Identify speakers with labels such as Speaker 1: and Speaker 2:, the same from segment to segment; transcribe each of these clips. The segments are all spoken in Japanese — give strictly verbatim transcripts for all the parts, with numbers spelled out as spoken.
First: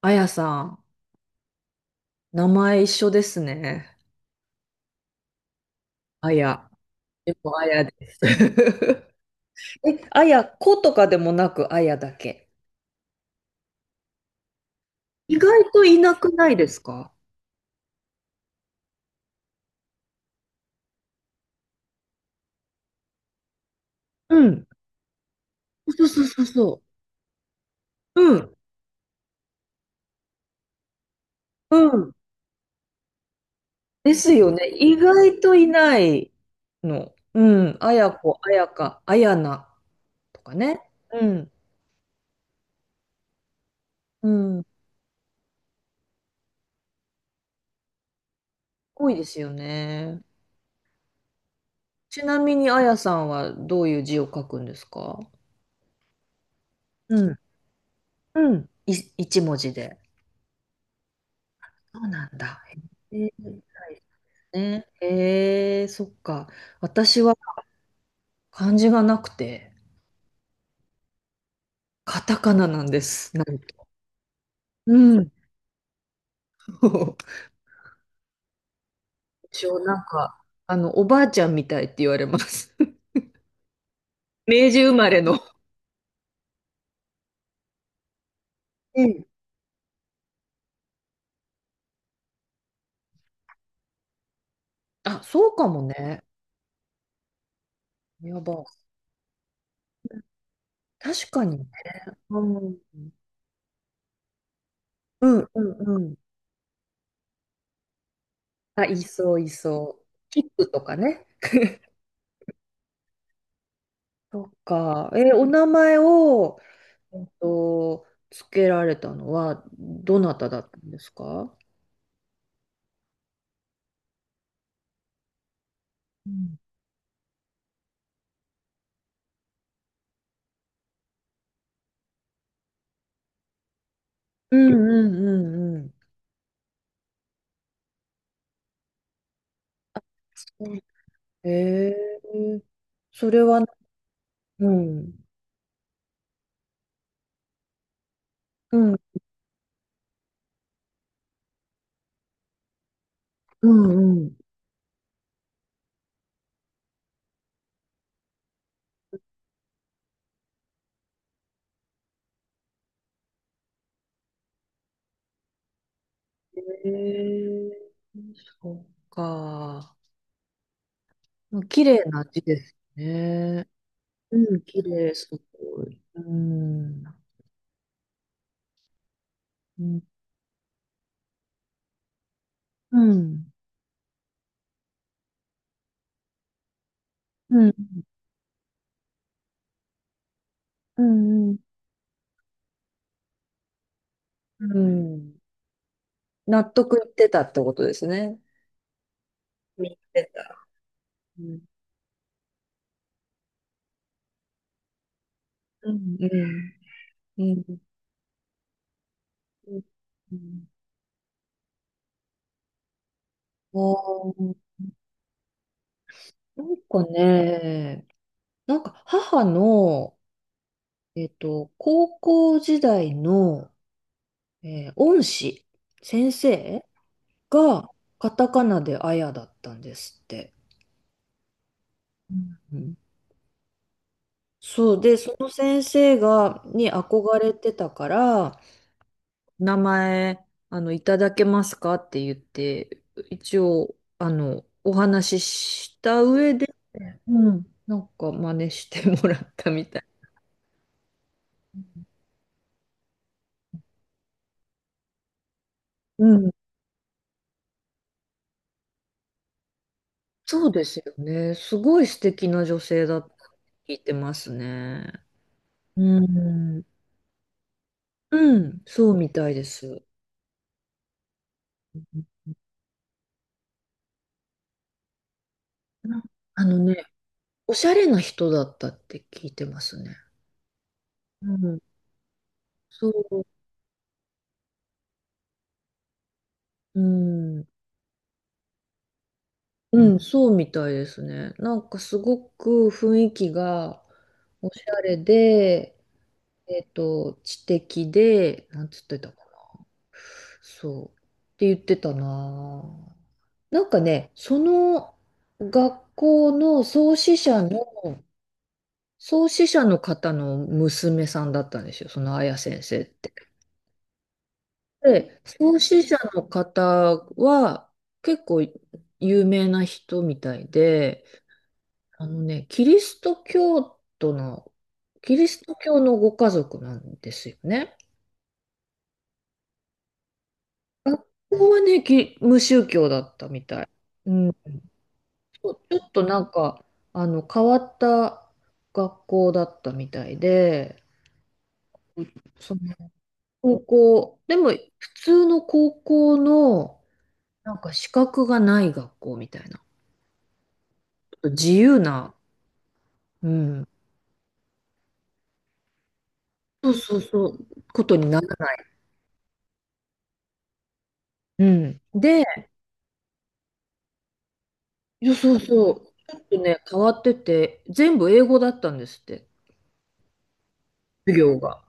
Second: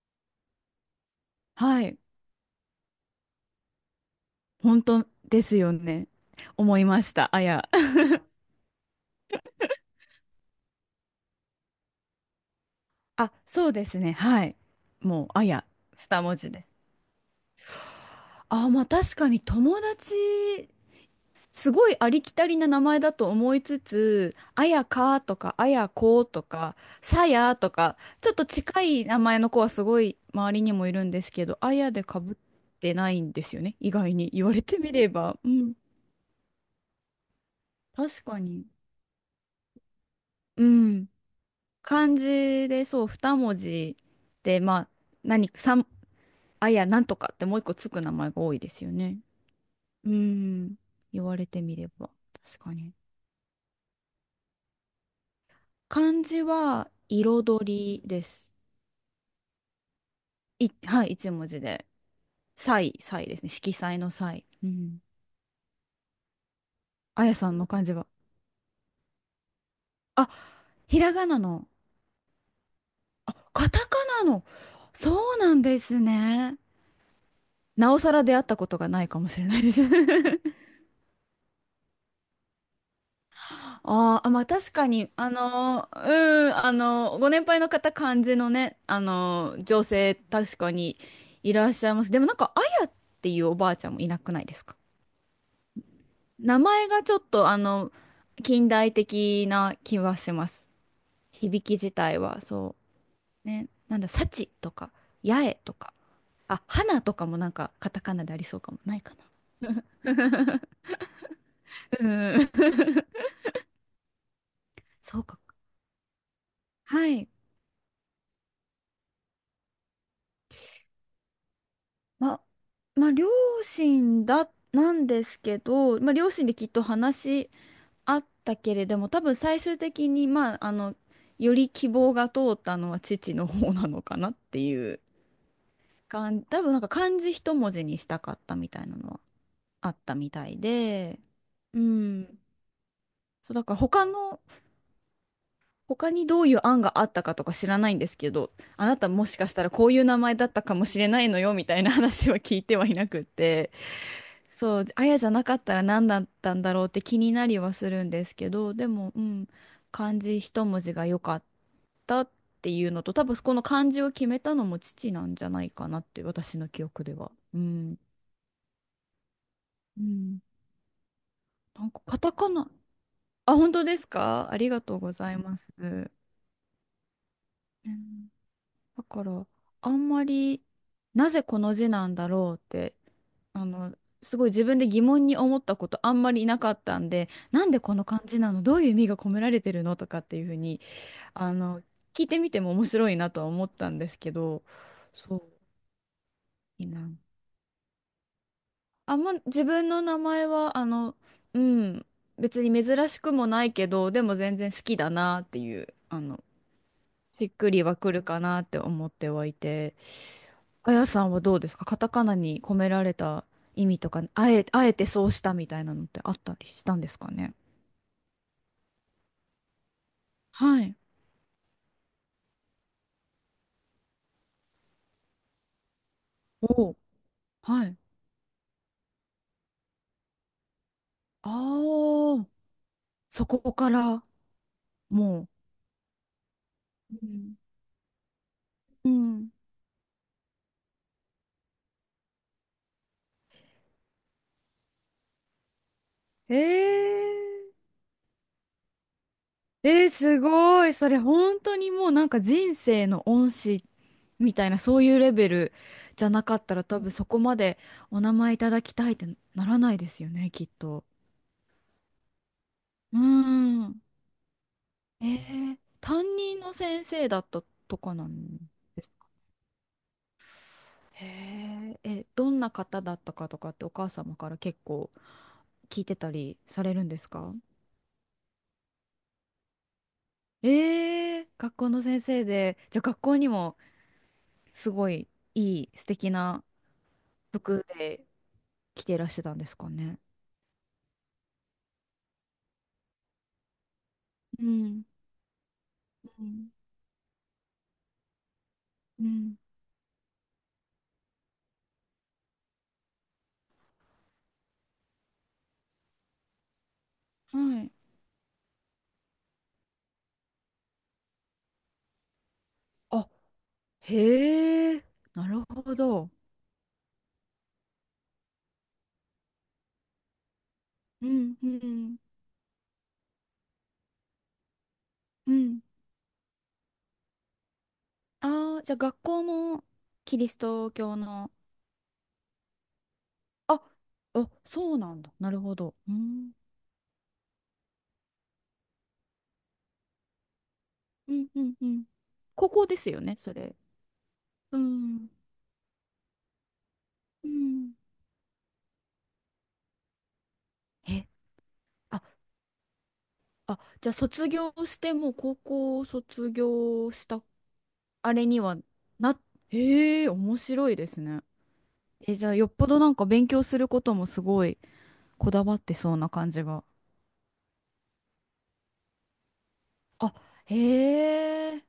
Speaker 1: あやさん、
Speaker 2: はい。
Speaker 1: 名前一緒ですね。
Speaker 2: 本当ですよね。
Speaker 1: あや。
Speaker 2: 思いました。
Speaker 1: で
Speaker 2: あ
Speaker 1: もあ
Speaker 2: や。
Speaker 1: やです。え、あや、子とかでもなくあやだけ。
Speaker 2: あ、そうですね。はい。もう、
Speaker 1: 意
Speaker 2: あ
Speaker 1: 外
Speaker 2: や。
Speaker 1: といな
Speaker 2: 二
Speaker 1: く
Speaker 2: 文
Speaker 1: な
Speaker 2: 字
Speaker 1: い
Speaker 2: で
Speaker 1: で
Speaker 2: す。
Speaker 1: すか？
Speaker 2: あ、まあ確かに友達、すごいありきたりな名前だと思いつ
Speaker 1: う
Speaker 2: つ、あ
Speaker 1: ん。
Speaker 2: やかとか、あや
Speaker 1: そうそ
Speaker 2: こ
Speaker 1: うそ
Speaker 2: と
Speaker 1: う
Speaker 2: か、
Speaker 1: そ
Speaker 2: さやとか、
Speaker 1: う。
Speaker 2: ちょ
Speaker 1: う
Speaker 2: っと
Speaker 1: ん。
Speaker 2: 近い名前の子はすごい周りにもいるんですけど、あ
Speaker 1: う
Speaker 2: やで
Speaker 1: ん。
Speaker 2: かぶってないんですよね。意
Speaker 1: で
Speaker 2: 外に
Speaker 1: す
Speaker 2: 言
Speaker 1: よ
Speaker 2: わ
Speaker 1: ね。
Speaker 2: れてみ
Speaker 1: 意
Speaker 2: れば。
Speaker 1: 外
Speaker 2: う
Speaker 1: とい
Speaker 2: ん。
Speaker 1: ないの。うん。あや
Speaker 2: 確
Speaker 1: こ、
Speaker 2: か
Speaker 1: あ
Speaker 2: に。
Speaker 1: やか、あやなとか
Speaker 2: う
Speaker 1: ね。
Speaker 2: ん。
Speaker 1: うん。
Speaker 2: 漢字でそうに文字
Speaker 1: う
Speaker 2: で
Speaker 1: ん。
Speaker 2: まあ何か三あいやなんとかってもう一個つく名前が多いですよ
Speaker 1: 多い
Speaker 2: ね。
Speaker 1: ですよ
Speaker 2: う
Speaker 1: ね。
Speaker 2: ん、言われてみれば
Speaker 1: ちなみ
Speaker 2: 確
Speaker 1: に
Speaker 2: か
Speaker 1: あ
Speaker 2: に。
Speaker 1: やさんはどういう字を書くんですか？
Speaker 2: 漢字は
Speaker 1: うん。
Speaker 2: 彩りです。
Speaker 1: うん。い、一文字で。
Speaker 2: い、はい、一文字で。
Speaker 1: そうなんだ。
Speaker 2: 彩、
Speaker 1: へ
Speaker 2: 彩
Speaker 1: え、
Speaker 2: ですね。
Speaker 1: み
Speaker 2: 色
Speaker 1: たい
Speaker 2: 彩
Speaker 1: で
Speaker 2: の彩。
Speaker 1: す
Speaker 2: う
Speaker 1: ね。
Speaker 2: ん。
Speaker 1: へえ、そっか。私
Speaker 2: あや
Speaker 1: は
Speaker 2: さんの漢字は。
Speaker 1: 漢字がなくて、
Speaker 2: あ、ひらがなの。
Speaker 1: カタカナなんで
Speaker 2: あ、
Speaker 1: す。なん
Speaker 2: カタ
Speaker 1: と。
Speaker 2: カナの。
Speaker 1: うん。
Speaker 2: そうなんですね。
Speaker 1: そう、
Speaker 2: なおさら出会ったことがないかもしれない
Speaker 1: 一
Speaker 2: で
Speaker 1: 応
Speaker 2: す。
Speaker 1: なんか、あの、おばあちゃんみたいって言われます。
Speaker 2: あーあ、まあ
Speaker 1: 明
Speaker 2: 確
Speaker 1: 治
Speaker 2: か
Speaker 1: 生
Speaker 2: に、
Speaker 1: まれ
Speaker 2: あ
Speaker 1: の。
Speaker 2: のー、うん、あのー、ご年配の方、感じのね、あ
Speaker 1: うん。
Speaker 2: のー、女性、確かにいらっしゃいます。でもなんか、あやっていうおばあちゃんもいなくないですか？
Speaker 1: あ、そうかもね。
Speaker 2: 名前がちょっと、あの、
Speaker 1: やば。
Speaker 2: 近代的な気はします。
Speaker 1: 確かに
Speaker 2: 響
Speaker 1: ね。
Speaker 2: き自体
Speaker 1: う
Speaker 2: は、そ
Speaker 1: ん。
Speaker 2: う。ね、なんだ、幸とか、
Speaker 1: う
Speaker 2: 八
Speaker 1: ん
Speaker 2: 重
Speaker 1: う
Speaker 2: とか、
Speaker 1: んうん。
Speaker 2: あ、花とかもなんか、カタカナでありそうかも、
Speaker 1: あ、
Speaker 2: な
Speaker 1: い
Speaker 2: いかな。
Speaker 1: そういそう。キッ プとかね。
Speaker 2: うん。
Speaker 1: そっ か。
Speaker 2: そう
Speaker 1: え、
Speaker 2: か。
Speaker 1: お名前を、
Speaker 2: は
Speaker 1: えっ
Speaker 2: い。
Speaker 1: と、つけられたのは、どなただったんですか？
Speaker 2: ま、まあ、両親だ、なんですけど、まあ、
Speaker 1: う
Speaker 2: 両親で
Speaker 1: ん
Speaker 2: きっと話し合ったけれども、多分最終的に、まあ、あの、より希望が通ったのは父の方なのかなっ
Speaker 1: う
Speaker 2: て
Speaker 1: ん
Speaker 2: いう
Speaker 1: うんうん
Speaker 2: 感じ、多分なんか漢字一文字にしたかったみたいなのはあったみたい
Speaker 1: うん。
Speaker 2: で、う
Speaker 1: え
Speaker 2: ん。
Speaker 1: ー、それ
Speaker 2: そう、
Speaker 1: は、
Speaker 2: だから他の、
Speaker 1: うん、
Speaker 2: 他にどういう案があったかとか知らないんですけど、
Speaker 1: う
Speaker 2: あ
Speaker 1: ん、
Speaker 2: なたもしかしたらこういう名前だったかもしれないのよみたいな話は聞いてはいなく
Speaker 1: う
Speaker 2: て、
Speaker 1: んうん。
Speaker 2: そう、あやじゃなかったら何だったんだろうって気になりはするんですけど、でも、うん、漢字一文字が良かったっていうのと、多分この漢字を決めたのも父なんじゃないかなって、私の記
Speaker 1: え
Speaker 2: 憶では。う
Speaker 1: ー、
Speaker 2: ん。
Speaker 1: そっか。
Speaker 2: うん。
Speaker 1: うん、綺
Speaker 2: なんか
Speaker 1: 麗
Speaker 2: カ
Speaker 1: な
Speaker 2: タ
Speaker 1: 字
Speaker 2: カ
Speaker 1: で
Speaker 2: ナ。
Speaker 1: す
Speaker 2: あ、
Speaker 1: ね。
Speaker 2: 本当です
Speaker 1: う
Speaker 2: か？あ
Speaker 1: ん、
Speaker 2: りが
Speaker 1: 綺
Speaker 2: とうご
Speaker 1: 麗、す
Speaker 2: ざいます。
Speaker 1: ごい、
Speaker 2: う
Speaker 1: うん、
Speaker 2: ん、だから、
Speaker 1: う
Speaker 2: あ
Speaker 1: ん、
Speaker 2: んまり、なぜこの字なんだろうって、
Speaker 1: うん
Speaker 2: あの、すごい自分で疑問に思ったことあんまりいなかったんで、
Speaker 1: う
Speaker 2: なん
Speaker 1: ん
Speaker 2: でこの漢字なの、どういう意味が込められてるのとかっていうふうに、
Speaker 1: うん
Speaker 2: あ
Speaker 1: うん
Speaker 2: の、聞いてみても面白いなとは思ったんですけど、
Speaker 1: うんう
Speaker 2: そ
Speaker 1: ん、
Speaker 2: う、
Speaker 1: 納
Speaker 2: いい
Speaker 1: 得い
Speaker 2: な。
Speaker 1: ってたってことですね。
Speaker 2: あんま自分
Speaker 1: 見
Speaker 2: の名
Speaker 1: て
Speaker 2: 前
Speaker 1: た、
Speaker 2: は、あの、
Speaker 1: う
Speaker 2: う
Speaker 1: ん、
Speaker 2: ん、別に珍しくもないけど、でも全然好きだなっていう、
Speaker 1: うん
Speaker 2: あの、
Speaker 1: う
Speaker 2: しっ
Speaker 1: ん
Speaker 2: く
Speaker 1: うん。
Speaker 2: りはくるかなって思ってはいて。
Speaker 1: うん、
Speaker 2: あやさんはどうですか？カタカナに込められた
Speaker 1: あ
Speaker 2: 意味とか、あ
Speaker 1: ー、
Speaker 2: え、あえてそうしたみたいなのってあった
Speaker 1: な
Speaker 2: り
Speaker 1: ん
Speaker 2: したん
Speaker 1: か
Speaker 2: ですかね？
Speaker 1: ね、なんか母の、
Speaker 2: はい。
Speaker 1: えっと、高校時代の、えー恩師、先生
Speaker 2: おう。は
Speaker 1: が
Speaker 2: い。
Speaker 1: カタカナであやだったんですって。う
Speaker 2: ああ、
Speaker 1: んうん。
Speaker 2: そこから、
Speaker 1: そうで、そ
Speaker 2: も
Speaker 1: の先生が、に憧れて
Speaker 2: う、
Speaker 1: たから、
Speaker 2: うん。
Speaker 1: 名前、あの、いただけますかって言って、一応、あの、お話しした上、
Speaker 2: う。え
Speaker 1: うん。なんか真似してもらったみ
Speaker 2: ー、
Speaker 1: たい。
Speaker 2: えー、すごい。それ本当にもうなんか人生の恩師みたいなそういうレベル
Speaker 1: う
Speaker 2: じゃな
Speaker 1: ん。
Speaker 2: かったら多分そこまでお名前いただきたいってならないですよね、き
Speaker 1: そ
Speaker 2: っ
Speaker 1: うです
Speaker 2: と。
Speaker 1: よね。すごい素敵な女性だ
Speaker 2: う
Speaker 1: ったって聞い
Speaker 2: ん。
Speaker 1: てますね。
Speaker 2: えー、
Speaker 1: う
Speaker 2: 担任の
Speaker 1: ん。
Speaker 2: 先生だったとかな
Speaker 1: う
Speaker 2: ん
Speaker 1: ん、
Speaker 2: で
Speaker 1: そ
Speaker 2: す
Speaker 1: う
Speaker 2: か？
Speaker 1: みたいです。
Speaker 2: へええ、どんな方だったかとかってお母様から結構聞いて
Speaker 1: な
Speaker 2: たり
Speaker 1: あの
Speaker 2: される
Speaker 1: ね、
Speaker 2: んですか？
Speaker 1: おしゃれな人だったって聞いてますね。
Speaker 2: ええ、
Speaker 1: う
Speaker 2: 学
Speaker 1: ん。
Speaker 2: 校の先生で、じゃあ
Speaker 1: そ
Speaker 2: 学校
Speaker 1: う。
Speaker 2: にもすごいいい素敵な
Speaker 1: うん。
Speaker 2: 服で着ていらしてたんですか
Speaker 1: う
Speaker 2: ね。
Speaker 1: ん、そうみたいですね。なんかすごく雰囲気が
Speaker 2: う
Speaker 1: おしゃ
Speaker 2: ん
Speaker 1: れで、
Speaker 2: うん
Speaker 1: えっと、知的で、なんつって
Speaker 2: う
Speaker 1: たか、
Speaker 2: ん。
Speaker 1: そう。って言ってたなぁ。なんかね、その学校の創始者
Speaker 2: は
Speaker 1: の、
Speaker 2: い。
Speaker 1: 創始者の方の娘さんだったんですよ、その綾先生っ
Speaker 2: あ、
Speaker 1: て。
Speaker 2: へえ、
Speaker 1: で、
Speaker 2: なる
Speaker 1: 創
Speaker 2: ほ
Speaker 1: 始者
Speaker 2: ど。
Speaker 1: の方は結構有名な人みたいで、
Speaker 2: うんうん
Speaker 1: あのね、キリスト教徒の、キリ
Speaker 2: う
Speaker 1: スト
Speaker 2: ん。
Speaker 1: 教のご家族なんですよね。
Speaker 2: ああ、じゃあ学校もキリスト教の。
Speaker 1: ここはね、き無宗教だったみ
Speaker 2: あ、
Speaker 1: たい。う
Speaker 2: あ、
Speaker 1: ん、
Speaker 2: そうなんだ。なる
Speaker 1: ちょ
Speaker 2: ほど。
Speaker 1: っ
Speaker 2: う
Speaker 1: となん
Speaker 2: ん。
Speaker 1: か、あの、変わった学校だったみたいで、
Speaker 2: うん、うん、うん。高
Speaker 1: そ
Speaker 2: 校です
Speaker 1: の
Speaker 2: よね、それ。
Speaker 1: 高校、でも
Speaker 2: う
Speaker 1: 普
Speaker 2: ん。
Speaker 1: 通の高校の、
Speaker 2: う
Speaker 1: なんか
Speaker 2: ん。
Speaker 1: 資格がない学校みたいな、ちょ
Speaker 2: え、
Speaker 1: っと自由
Speaker 2: あ、
Speaker 1: な、う
Speaker 2: あ、
Speaker 1: ん、
Speaker 2: じゃあ卒業してもう高校を卒
Speaker 1: そう
Speaker 2: 業
Speaker 1: そう
Speaker 2: した
Speaker 1: そう、ことに
Speaker 2: あ
Speaker 1: なら
Speaker 2: れに
Speaker 1: な
Speaker 2: は
Speaker 1: い。
Speaker 2: な、へえ、面白いですね。
Speaker 1: うん。
Speaker 2: え、
Speaker 1: で、
Speaker 2: じゃあよっぽどなんか勉強することもすごい
Speaker 1: いや
Speaker 2: こ
Speaker 1: そう
Speaker 2: だわっ
Speaker 1: そ
Speaker 2: て
Speaker 1: う、
Speaker 2: そうな
Speaker 1: ちょっ
Speaker 2: 感
Speaker 1: と
Speaker 2: じ
Speaker 1: ね、
Speaker 2: が。
Speaker 1: 変わってて、全部英語だったんですって、
Speaker 2: あ、
Speaker 1: 授業
Speaker 2: へ
Speaker 1: が。
Speaker 2: え。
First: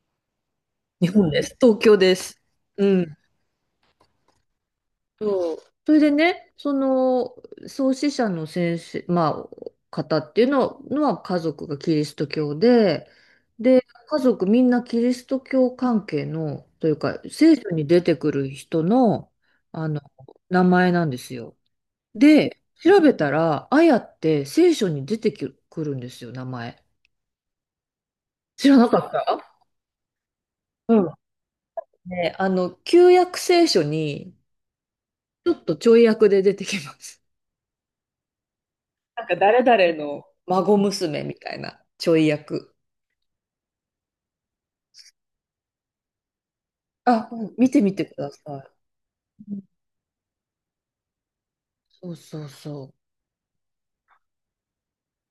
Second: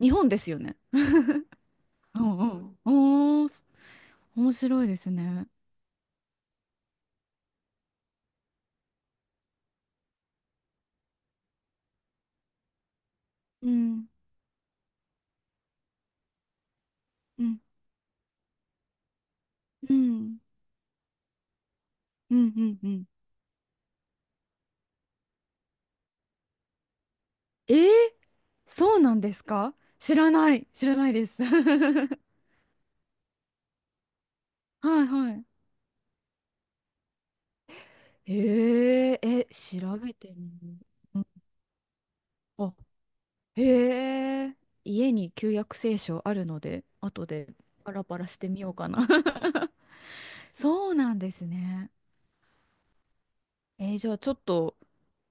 Speaker 2: 日本ですよね。
Speaker 1: 日本です。東京で
Speaker 2: うん
Speaker 1: す。
Speaker 2: うん。
Speaker 1: うん。
Speaker 2: おー、面白いですね。
Speaker 1: そう。それでね、その創始者の先生、まあ、方っていうののは家族がキリスト教で、
Speaker 2: う
Speaker 1: で、
Speaker 2: ん、
Speaker 1: 家族みんなキリスト教関係の、というか、
Speaker 2: う
Speaker 1: 聖
Speaker 2: ん、
Speaker 1: 書に出てくる人の、あ
Speaker 2: う
Speaker 1: の、
Speaker 2: ん、
Speaker 1: 名前なんですよ。
Speaker 2: うん、
Speaker 1: で、
Speaker 2: うん、う
Speaker 1: 調
Speaker 2: ん。
Speaker 1: べたら、あやって聖書に出てきくるんですよ、名前。
Speaker 2: えー、
Speaker 1: 知らな
Speaker 2: そ
Speaker 1: か
Speaker 2: う
Speaker 1: っ
Speaker 2: なんで
Speaker 1: た。
Speaker 2: すか？知らない、知ら
Speaker 1: う
Speaker 2: な
Speaker 1: ん。
Speaker 2: いです。は
Speaker 1: ね、あの、旧約聖書に、
Speaker 2: いはい。
Speaker 1: ちょっとちょい役で出てきます。
Speaker 2: えー、
Speaker 1: なんか
Speaker 2: え、
Speaker 1: 誰
Speaker 2: 調
Speaker 1: 々
Speaker 2: べ
Speaker 1: の
Speaker 2: てみ
Speaker 1: 孫
Speaker 2: る。う
Speaker 1: 娘
Speaker 2: ん。
Speaker 1: みたいなちょい
Speaker 2: あ、
Speaker 1: 役。
Speaker 2: へえ、家に旧約聖書あるので、後
Speaker 1: あ、う
Speaker 2: で
Speaker 1: ん、見て
Speaker 2: パ
Speaker 1: み
Speaker 2: ラ
Speaker 1: てく
Speaker 2: パラ
Speaker 1: だ
Speaker 2: して
Speaker 1: さ
Speaker 2: みようか
Speaker 1: い。
Speaker 2: な。
Speaker 1: うん、
Speaker 2: そうなんですね。
Speaker 1: そうそうそ
Speaker 2: えー、じゃあちょっと、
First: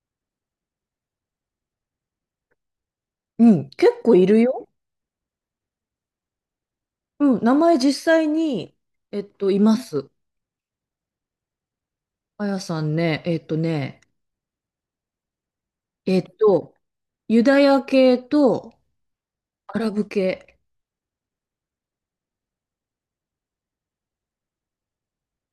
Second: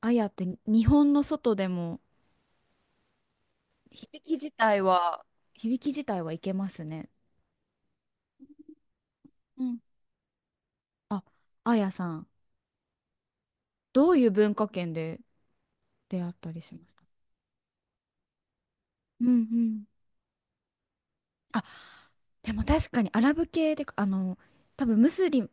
Speaker 2: あやって日本の外でも、
Speaker 1: う。うん、結構
Speaker 2: 響
Speaker 1: い
Speaker 2: き
Speaker 1: る
Speaker 2: 自
Speaker 1: よ。
Speaker 2: 体は、響き自体はいけますね。
Speaker 1: うん、名前実際に、えっと、い
Speaker 2: う
Speaker 1: ま
Speaker 2: ん。
Speaker 1: す。
Speaker 2: あ、あやさん、
Speaker 1: あやさんね、えっとね、
Speaker 2: どういう文化圏で
Speaker 1: えっ
Speaker 2: 出会ったりし
Speaker 1: と、
Speaker 2: ました？
Speaker 1: ユダヤ系と
Speaker 2: うんう
Speaker 1: ア
Speaker 2: ん。
Speaker 1: ラブ系。
Speaker 2: あ、でも確かにアラブ系で、あの、多分ムスリ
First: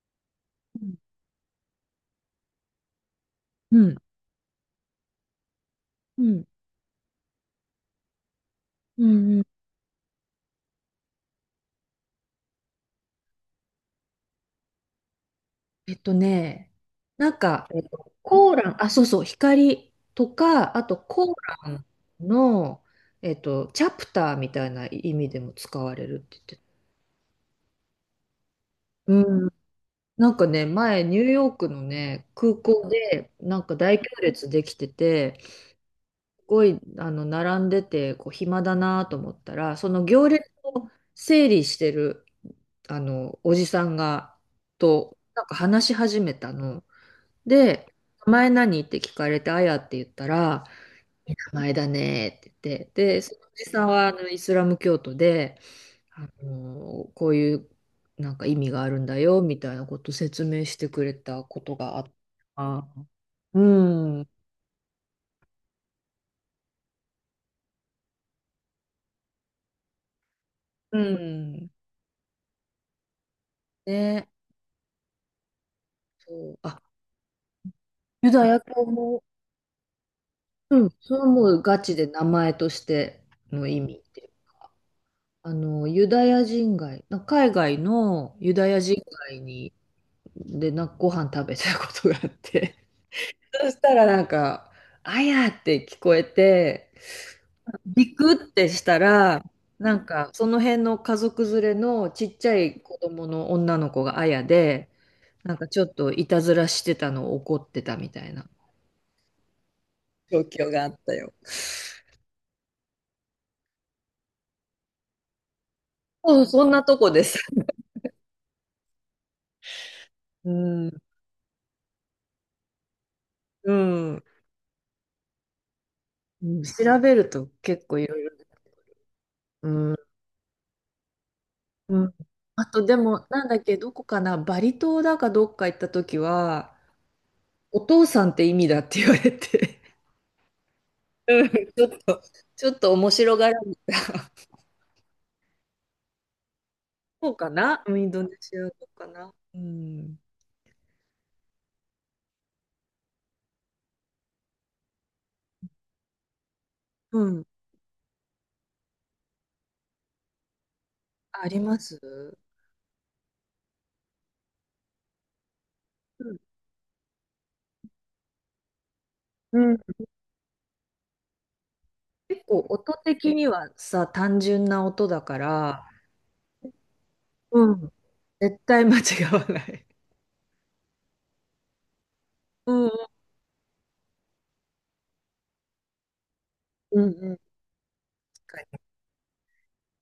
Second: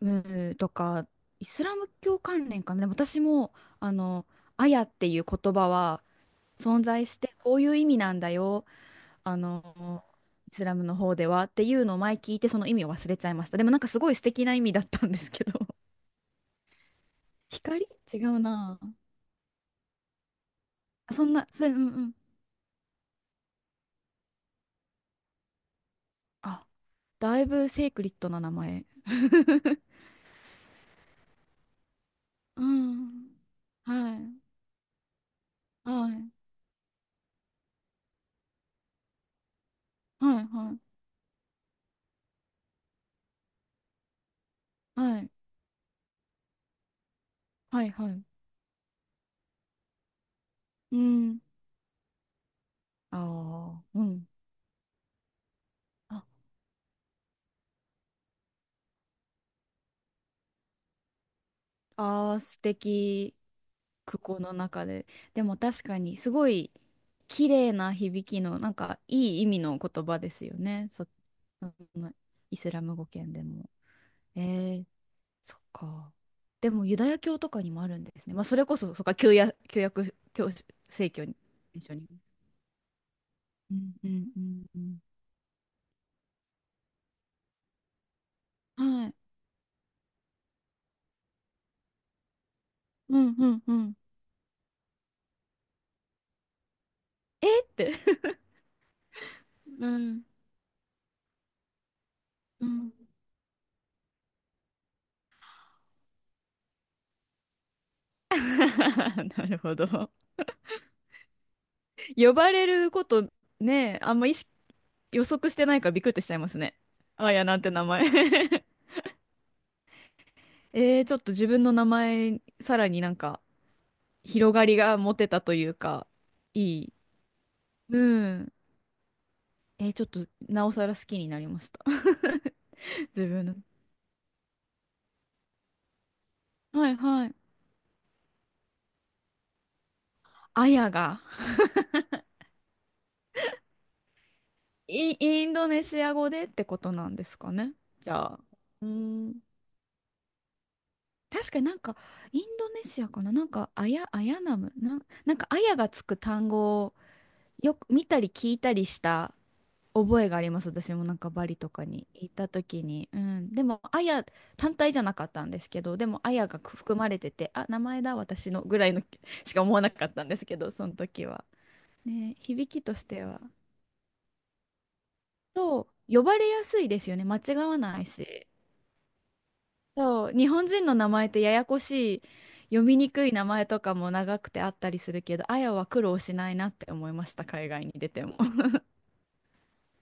Speaker 2: ムと
Speaker 1: うん
Speaker 2: かイスラム教関連かな。でも私も、
Speaker 1: う
Speaker 2: あ
Speaker 1: ん。
Speaker 2: の、アヤっていう言葉は
Speaker 1: うん
Speaker 2: 存在して、こういう意味なんだよ。
Speaker 1: うん
Speaker 2: あ
Speaker 1: うん。
Speaker 2: の、イスラムの方ではっていうのを前聞いて、その意味を忘れちゃいました。でもなんかすごい素敵な意味だったんですけど。
Speaker 1: えっとね、なんか、
Speaker 2: 光、
Speaker 1: えっと、
Speaker 2: 違う
Speaker 1: コーラ
Speaker 2: な
Speaker 1: ン、
Speaker 2: ぁ。
Speaker 1: あ、そうそう、光とか、あと
Speaker 2: あ、そ
Speaker 1: コ
Speaker 2: ん
Speaker 1: ー
Speaker 2: な、そう、
Speaker 1: ラ
Speaker 2: んうん。
Speaker 1: ンの、えっと、チャプターみたいな意味でも使われるって言って
Speaker 2: あ、
Speaker 1: た。
Speaker 2: だいぶセイクリッドな名前。
Speaker 1: うん。なんかね、前、ニューヨークのね、空
Speaker 2: う
Speaker 1: 港で、
Speaker 2: ん。
Speaker 1: なんか大行
Speaker 2: はい。
Speaker 1: 列できてて、す
Speaker 2: はい。
Speaker 1: ごい、あの、並んでて、こう、暇だなと思ったら、その行
Speaker 2: はい。
Speaker 1: 列
Speaker 2: は
Speaker 1: を
Speaker 2: い。
Speaker 1: 整理してる、あの、おじさんが、と、
Speaker 2: はい。
Speaker 1: なんか話し始めたの。
Speaker 2: は
Speaker 1: で、
Speaker 2: い、はい。
Speaker 1: 名前何って聞かれて、あやって言ったら、
Speaker 2: う
Speaker 1: いい
Speaker 2: ん。
Speaker 1: 名前だねって言って、
Speaker 2: あ
Speaker 1: で、そのおじさん
Speaker 2: あ、う
Speaker 1: はあ
Speaker 2: ん。
Speaker 1: のイスラム教徒で、
Speaker 2: あ、
Speaker 1: あのこういうなんか意味があるんだよみたいなこと説明してくれたことがあった。
Speaker 2: あー素
Speaker 1: あ、
Speaker 2: 敵。
Speaker 1: う
Speaker 2: 空
Speaker 1: ん、
Speaker 2: 港の中で。でも確かに、すごい綺麗な響きの、なんか、いい意味の言葉ですよね。
Speaker 1: う
Speaker 2: そ、
Speaker 1: ん。
Speaker 2: あのイスラム語圏でも。
Speaker 1: ね、
Speaker 2: えー、そっか。
Speaker 1: そう、
Speaker 2: で
Speaker 1: あ、
Speaker 2: も、ユダヤ教とかにもあるんです
Speaker 1: ユ
Speaker 2: ね。まあ、
Speaker 1: ダ
Speaker 2: そ
Speaker 1: ヤ
Speaker 2: れこ
Speaker 1: 教
Speaker 2: そ、そっか、
Speaker 1: も、
Speaker 2: 旧約、旧約教
Speaker 1: うん、
Speaker 2: 聖
Speaker 1: それは
Speaker 2: 教に、
Speaker 1: もうガ
Speaker 2: 一
Speaker 1: チ
Speaker 2: 緒
Speaker 1: で
Speaker 2: に。
Speaker 1: 名前としての
Speaker 2: う
Speaker 1: 意
Speaker 2: ん、
Speaker 1: 味
Speaker 2: う
Speaker 1: っていう。
Speaker 2: ん、うん、うん。
Speaker 1: あの、ユダヤ人街、な海外のユダヤ人
Speaker 2: はい。
Speaker 1: 街に、で、な、ご飯食べたことがあって、
Speaker 2: う ん、うん、
Speaker 1: そ
Speaker 2: う
Speaker 1: した
Speaker 2: ん。
Speaker 1: らなんか、あやって聞こえて、
Speaker 2: えーって。
Speaker 1: ビクってしたら、
Speaker 2: う
Speaker 1: なん
Speaker 2: ん。
Speaker 1: か、その辺の家族連れのちっちゃ
Speaker 2: う
Speaker 1: い
Speaker 2: ん。
Speaker 1: 子供の女の子があやで、なんかちょっといたずらしてたのを怒ってたみたい な
Speaker 2: なるほど。
Speaker 1: 状況があったよ。
Speaker 2: 呼ばれることね、あんま意識、予測してないからびっくりしちゃい
Speaker 1: そう、
Speaker 2: ます
Speaker 1: そん
Speaker 2: ね。
Speaker 1: なとこで
Speaker 2: あ
Speaker 1: す。
Speaker 2: やなんて名前。
Speaker 1: うん、
Speaker 2: えー、ちょっと自分の名前、さらになんか、
Speaker 1: うん。
Speaker 2: 広がりが持てたというか、
Speaker 1: うん、
Speaker 2: いい。
Speaker 1: 調べると結構いろい
Speaker 2: う
Speaker 1: ろ。
Speaker 2: ん。
Speaker 1: う
Speaker 2: えー、
Speaker 1: ん、
Speaker 2: ちょっと、なおさら好きになりました。
Speaker 1: うん。あとで も、
Speaker 2: 自
Speaker 1: な
Speaker 2: 分
Speaker 1: ん
Speaker 2: の。
Speaker 1: だっけ、どこかな、バリ島だかどっか行った時は、
Speaker 2: はいはい。
Speaker 1: お父さんって意味だって言われて、
Speaker 2: あやが、
Speaker 1: うん、ちょっと、ちょっと面白がられた。
Speaker 2: イン、インドネシア語でってことなんで
Speaker 1: そう
Speaker 2: す
Speaker 1: か
Speaker 2: かね。
Speaker 1: な、うん、イ
Speaker 2: じ
Speaker 1: ンドネ
Speaker 2: ゃあ。
Speaker 1: シア
Speaker 2: う
Speaker 1: 語
Speaker 2: ー
Speaker 1: かな、
Speaker 2: ん。
Speaker 1: うん。
Speaker 2: 確かになんか、インドネシアかな、なんか、アヤ、アヤナム、なん、なんか、アヤがつく単語を
Speaker 1: うん。
Speaker 2: よく見たり聞いたりした覚えがあります。私もなんかバ
Speaker 1: あ
Speaker 2: リ
Speaker 1: り
Speaker 2: と
Speaker 1: ま
Speaker 2: か
Speaker 1: す、
Speaker 2: に行った時に。うん。でも、アヤ単体じゃなかったんですけど、でも、ア
Speaker 1: うん。
Speaker 2: ヤが含まれてて、あ、名前だ、私のぐらいの し
Speaker 1: う
Speaker 2: か思
Speaker 1: ん、
Speaker 2: わなかったんですけど、その時は。ね、
Speaker 1: 結構
Speaker 2: 響き
Speaker 1: 音
Speaker 2: として
Speaker 1: 的
Speaker 2: は。
Speaker 1: にはさ、単純な音だから、
Speaker 2: と、呼ばれやすいですよね。間違
Speaker 1: う
Speaker 2: わ
Speaker 1: ん。
Speaker 2: ないし。
Speaker 1: 絶対間違わない。
Speaker 2: そう、日本人の名前ってややこしい、
Speaker 1: う
Speaker 2: 読
Speaker 1: ん、う
Speaker 2: み
Speaker 1: ん
Speaker 2: にくい名前とかも長くてあったりするけど、あやは苦労しないなって
Speaker 1: うん
Speaker 2: 思
Speaker 1: う
Speaker 2: いまし
Speaker 1: ん。
Speaker 2: た、海外に出ても。
Speaker 1: 確か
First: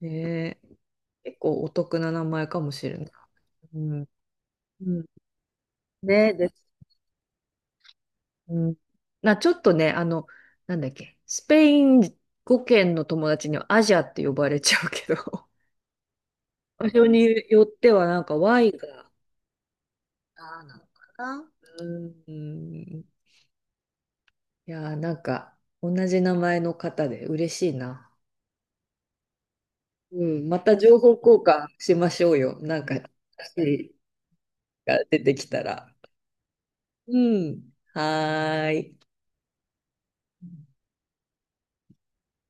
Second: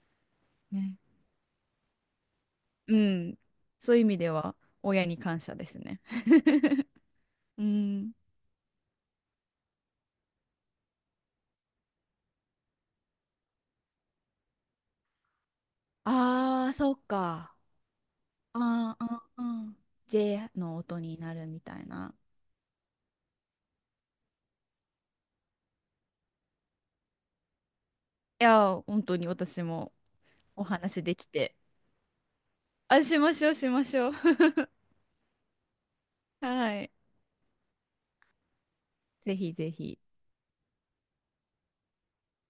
Speaker 1: にねえ。
Speaker 2: ね。
Speaker 1: 結構お得な名前かもし
Speaker 2: う
Speaker 1: れない。
Speaker 2: ん。
Speaker 1: う
Speaker 2: そういう意
Speaker 1: ん。
Speaker 2: 味では、
Speaker 1: う
Speaker 2: 親
Speaker 1: ん。
Speaker 2: に感謝ですね。
Speaker 1: ねえです、
Speaker 2: うん。
Speaker 1: うん、な、ちょっとね、あの、なんだっけ、スペイン語圏の友達にはアジアって呼ばれちゃうけど、
Speaker 2: ああ、
Speaker 1: 場
Speaker 2: そっ
Speaker 1: 所に
Speaker 2: か。
Speaker 1: よってはなんか Y
Speaker 2: あ
Speaker 1: が、
Speaker 2: あ、うん、うん。ジェー
Speaker 1: あー、な
Speaker 2: の
Speaker 1: のか
Speaker 2: 音にな
Speaker 1: な。
Speaker 2: るみた
Speaker 1: う
Speaker 2: いな。
Speaker 1: ん。いやー、なんか同じ名前の方で嬉しいな。
Speaker 2: いや、本当に私も
Speaker 1: うん、ま
Speaker 2: お
Speaker 1: た情
Speaker 2: 話
Speaker 1: 報
Speaker 2: でき
Speaker 1: 交
Speaker 2: て。
Speaker 1: 換しましょうよ。なんか、
Speaker 2: あ、しましょう、
Speaker 1: 新
Speaker 2: し
Speaker 1: し
Speaker 2: ま
Speaker 1: い
Speaker 2: しょう。
Speaker 1: が出てきたら。
Speaker 2: はい。
Speaker 1: うん。はーい。
Speaker 2: ぜひぜひ。